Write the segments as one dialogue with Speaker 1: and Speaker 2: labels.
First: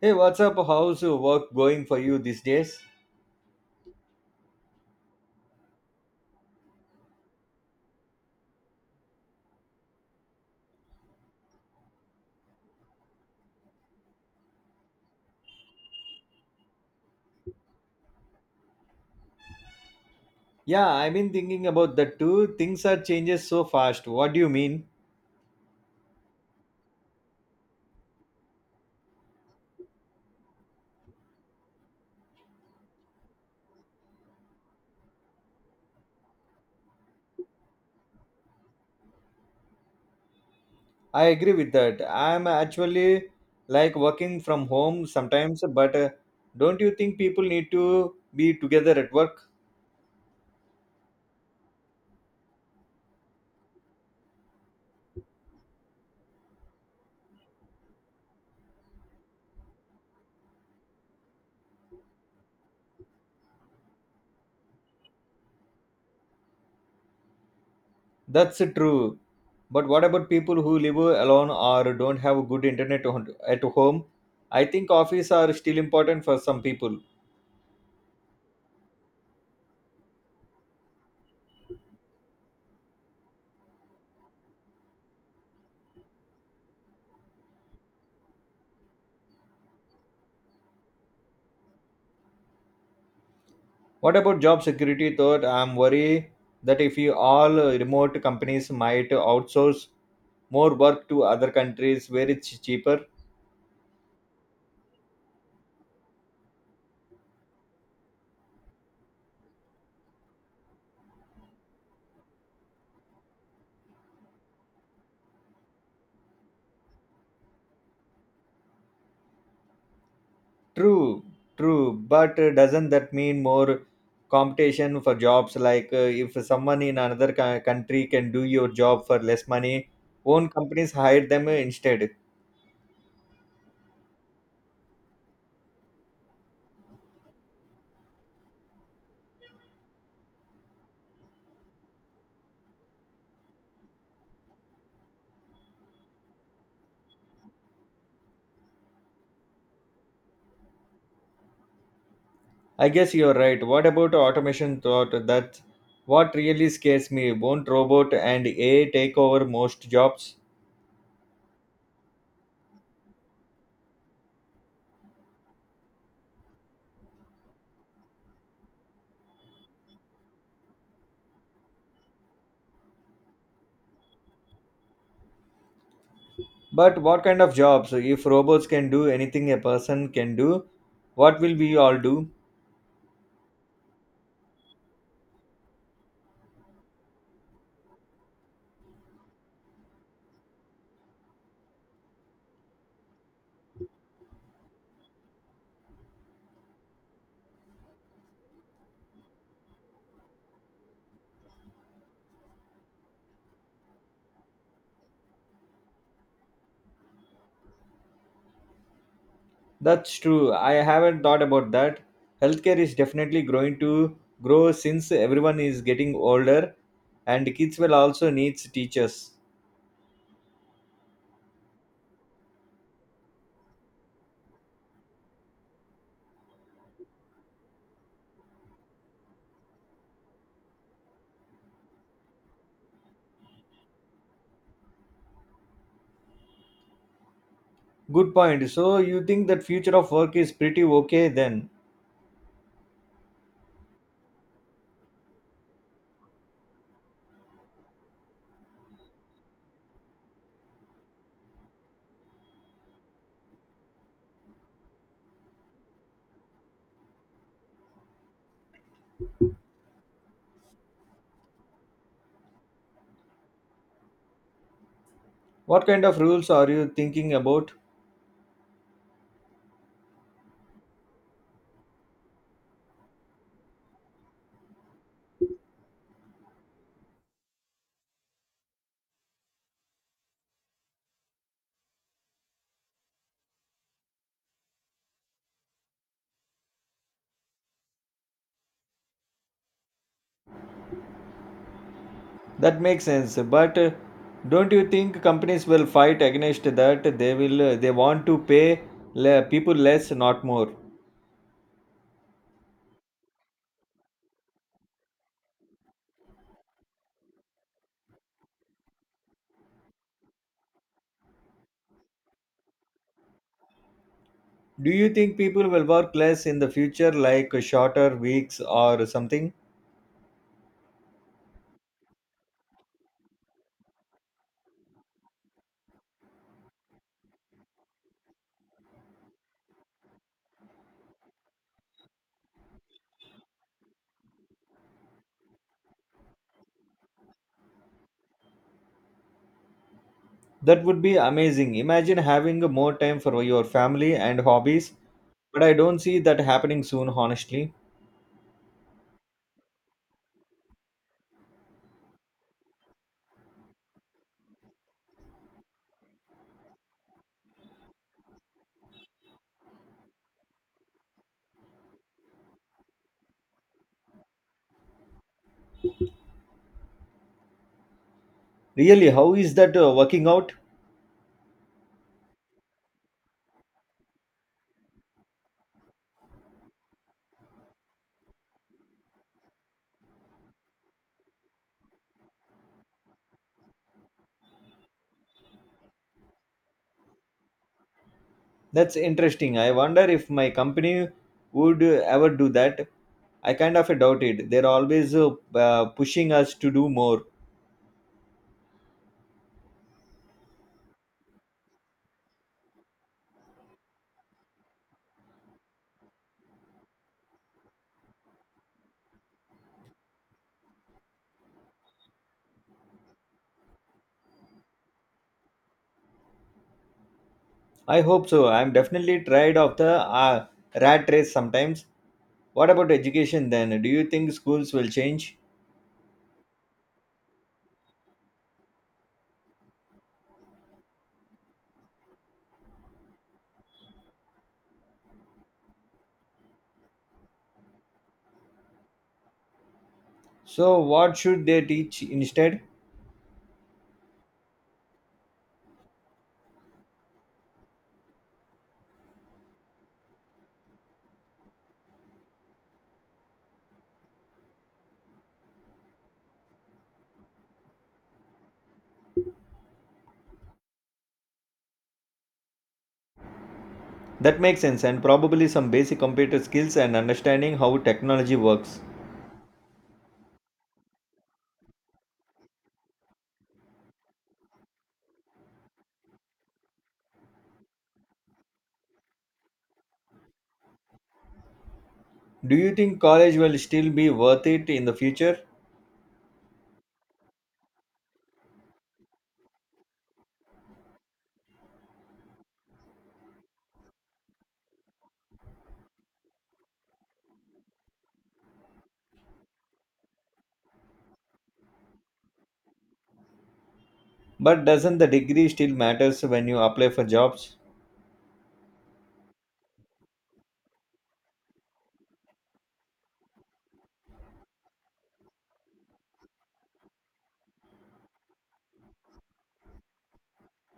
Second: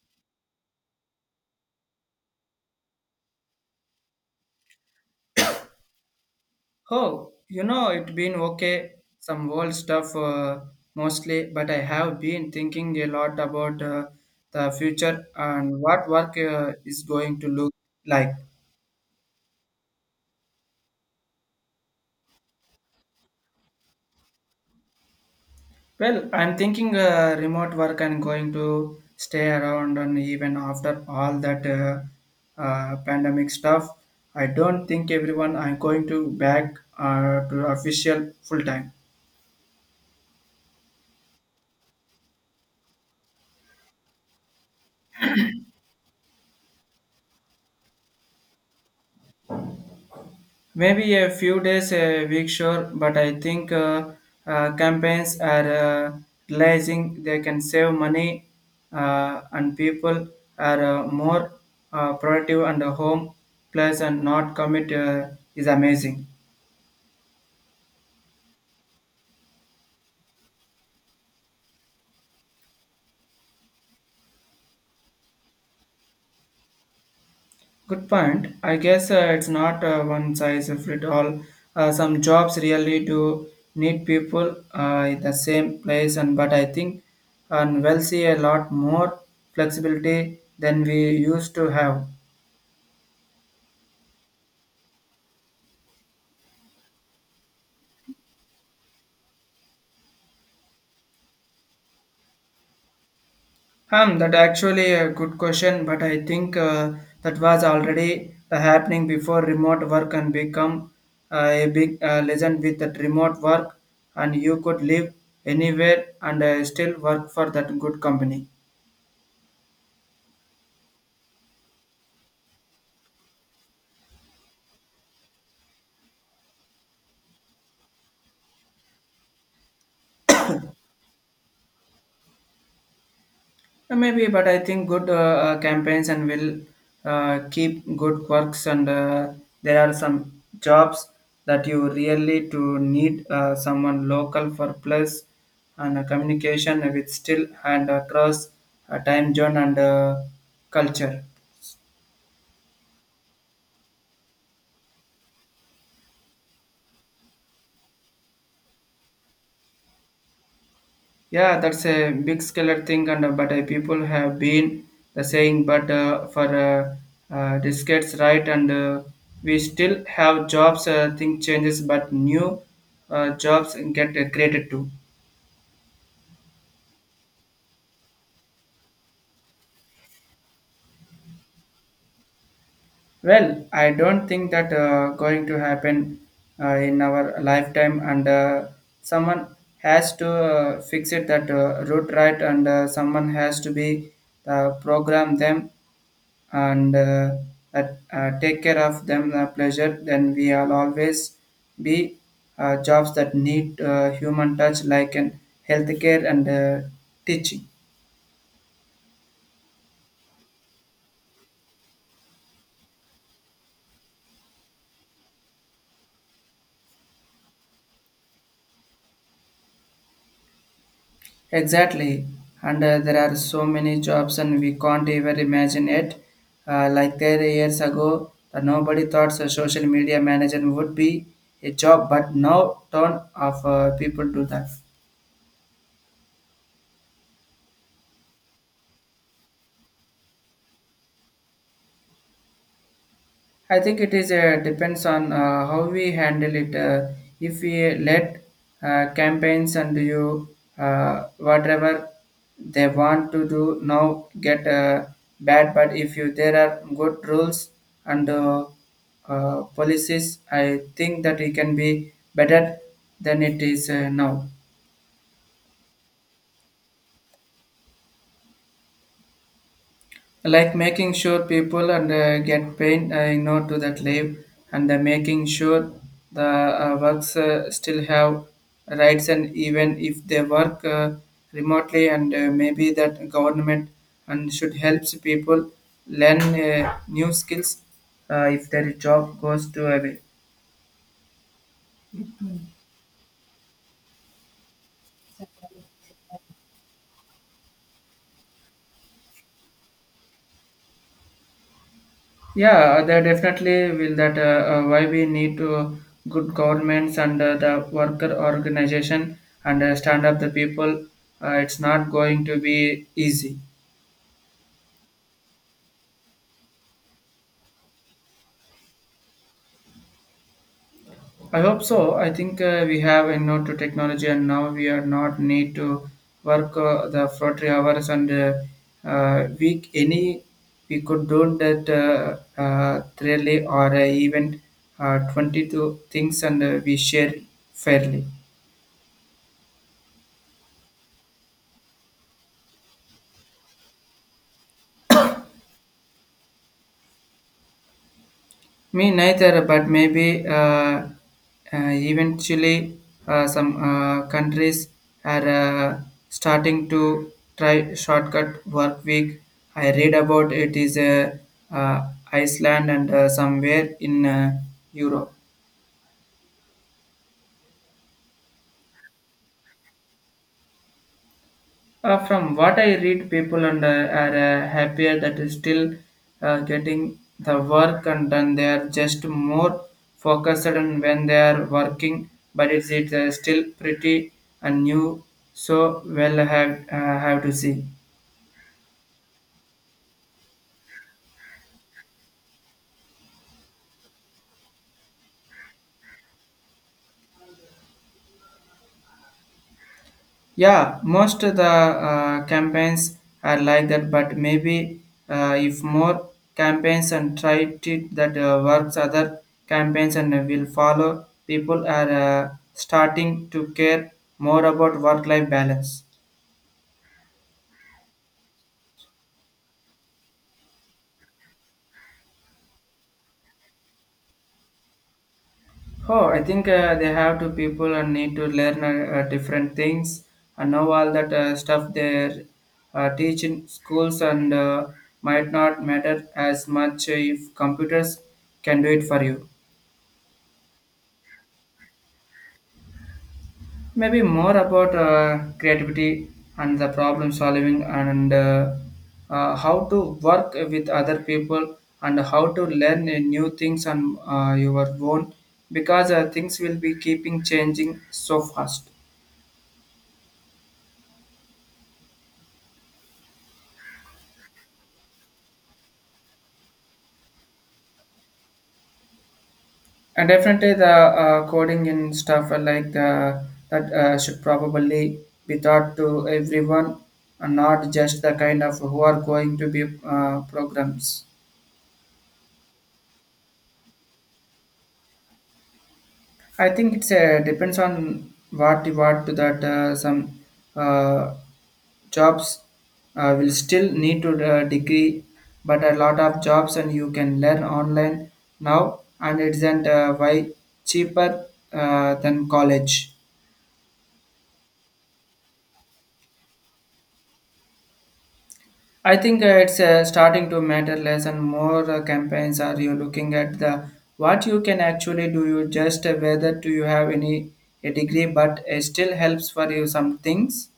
Speaker 1: Hey, what's up? How's your work going for you these days?
Speaker 2: Oh, you know, it been okay, some old stuff mostly, but I have been thinking a lot about the future and what work is going to look like.
Speaker 1: Yeah, I've been thinking about that too. Things are changes so fast. What do you mean?
Speaker 2: Well, I'm thinking remote work and going to stay around, and even after all that pandemic stuff, I don't think everyone I'm going to back to official full time.
Speaker 1: I agree with that. I'm actually like working from home sometimes, but don't you think people need to be together at work?
Speaker 2: Maybe a few days, a week, sure, but I think campaigns are realizing they can save money and people are more productive and home plus and not commit is amazing.
Speaker 1: That's true. But what about people who live alone or don't have good internet at home? I think office are still important for some people.
Speaker 2: Good point. I guess it's not one size fit all. Some jobs really do need people in the same place, and but I think and we'll see a lot more flexibility than we used to have.
Speaker 1: What about job security? Thought I'm worried that if you all remote companies might outsource more work to other countries where it's cheaper.
Speaker 2: That actually a good question, but I think that was already happening before remote work and become a big legend with that remote work, and you could live anywhere and still work for that good company.
Speaker 1: True, true, but doesn't that mean more competition for jobs? Like if someone in another country can do your job for less money, won't companies hire them instead?
Speaker 2: Maybe, but I think good campaigns and will keep good works. And there are some jobs that you really to need someone local for plus and communication with still and across time zone and culture.
Speaker 1: I guess you're right. What about automation thought? That's what really scares me. Won't robot and AI take over most jobs?
Speaker 2: Yeah, that's a big scalar thing, and but people have been the saying, but for decades, right? And we still have jobs. Thing changes, but new jobs get created too.
Speaker 1: But what kind of jobs? If robots can do anything a person can do, what will we all do?
Speaker 2: Well, I don't think that going to happen in our lifetime, and someone has to fix it that root right, and someone has to be program them and that take care of them pleasure then we will always be jobs that need human touch like in healthcare and teaching
Speaker 1: That's true. I haven't thought about that. Healthcare is definitely going to grow since everyone is getting older and kids will also need teachers.
Speaker 2: exactly and there are so many jobs and we can't even imagine it like there years ago that nobody thought a social media manager would be a job but now ton of people do that.
Speaker 1: Good point. So you think that future of work is pretty okay then?
Speaker 2: I think it is depends on how we handle it. If we let campaigns and you whatever they want to do now get bad, but if you there are good rules and policies, I think that it can be better than it is now.
Speaker 1: What kind of rules are you thinking about?
Speaker 2: Like making sure people and get paid to that leave and making sure the works still have rights and even if they work remotely and maybe that government and should helps people learn new skills if their job goes to away.
Speaker 1: That makes sense, but don't you think companies will fight against that? They will they want to pay people less, not more.
Speaker 2: Yeah, there definitely will that why we need to good governments and the worker organization and stand up the people. It's not going to be easy.
Speaker 1: Do you think people will work less in the future, like shorter weeks or something?
Speaker 2: I hope so. I think we have you know to technology and now we are not need to work the 40 hours and week any we could do that really or even 22 things and we share fairly.
Speaker 1: That would be amazing. Imagine having more time for your family and hobbies. But I don't see that happening soon, honestly.
Speaker 2: Me neither, but maybe eventually some countries are starting to try shortcut work week. I read about it is Iceland and somewhere in Europe.
Speaker 1: Really, how is that working out?
Speaker 2: From what I read, people and are happier that is still getting the work and then they are just more focused on when they are working. But it's still pretty and new, so well have to see.
Speaker 1: That's interesting. I wonder if my company would ever do that. I kind of doubt it. They're always pushing us to do more.
Speaker 2: Yeah, most of the campaigns are like that, but maybe if more campaigns and try to that works, other campaigns and will follow. People are starting to care more about work-life balance.
Speaker 1: I hope so. I'm definitely tired of the rat race sometimes. What about education then? Do you think schools will change?
Speaker 2: Oh, I think they have to people and need to learn different things and know all that stuff they're teach in schools and might not matter as much if computers can do it for you.
Speaker 1: So, what should they teach instead?
Speaker 2: Maybe more about creativity and the problem solving and how to work with other people and how to learn new things on your own because things will be keeping changing so fast.
Speaker 1: That makes sense, and probably some basic computer skills and understanding how technology works.
Speaker 2: And definitely the coding and stuff are like that should probably be taught to everyone and not just the kind of who are going to be programs.
Speaker 1: Do you think college will still be worth it in the future?
Speaker 2: I think it's depends on what you want to that some uh, jobs will still need to degree, but a lot of jobs and you can learn online now, and it isn't why cheaper than college.
Speaker 1: But doesn't the degree still matters when you apply for jobs?
Speaker 2: I think it's starting to matter less and more campaigns are you looking at the what you can actually do you just whether do you have any a degree but it still helps for you some things.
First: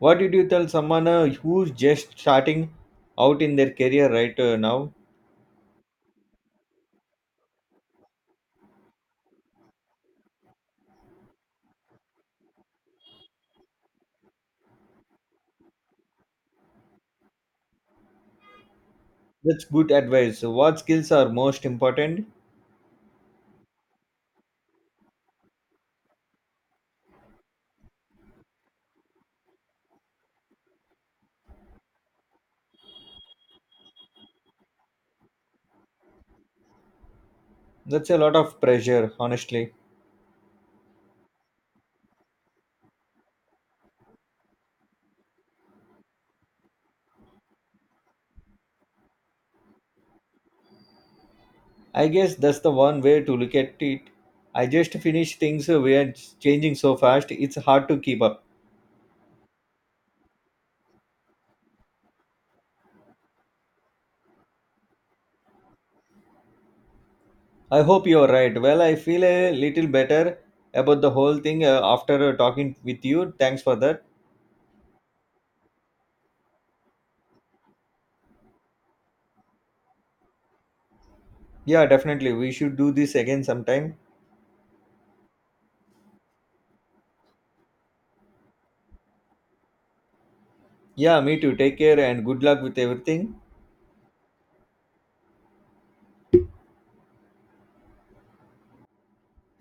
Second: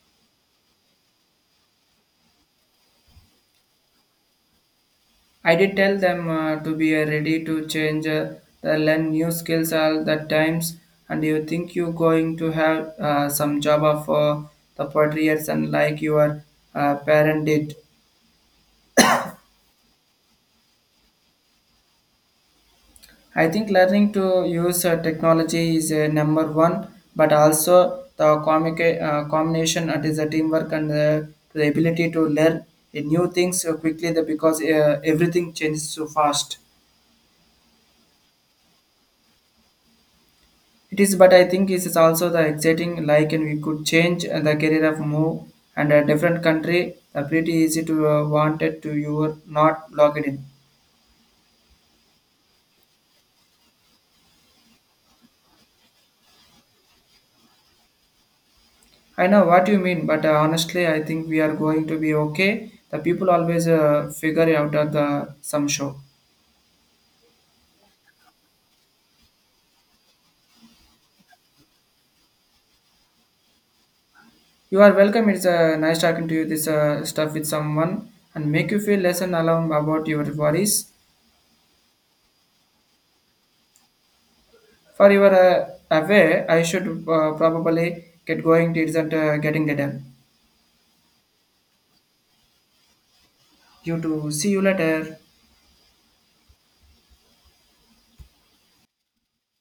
Speaker 1: What did you tell someone who's just starting out in their career right now?
Speaker 2: I did tell them to be ready to change, the learn new skills all the times, and you think you're going to have some job of the 40 years and like your parent did.
Speaker 1: That's good advice. What skills are most important?
Speaker 2: I think learning to use technology is number one, but also the combination that is a teamwork and the ability to learn new things quickly the, because everything changes so fast.
Speaker 1: That's a lot of pressure, honestly.
Speaker 2: It is, but I think it is also the exciting. Like, and we could change the career of move and a different country. Pretty easy to wanted to you are not logged in.
Speaker 1: I guess that's the one way to look at it. I just finished things we are changing so fast, it's hard to keep up.
Speaker 2: I know what you mean, but honestly, I think we are going to be okay. The people always figure it out at the some show.
Speaker 1: I hope you're right. Well, I feel a little better about the whole thing after talking with you. Thanks for that.
Speaker 2: You are welcome. It's nice talking to you. This stuff with someone and make you feel less and alone about your worries.
Speaker 1: Yeah, definitely. We should do this again sometime.
Speaker 2: For your away, I should probably get going. It isn't getting later.
Speaker 1: Yeah, me too. Take care and good luck with everything.
Speaker 2: You too. See you later.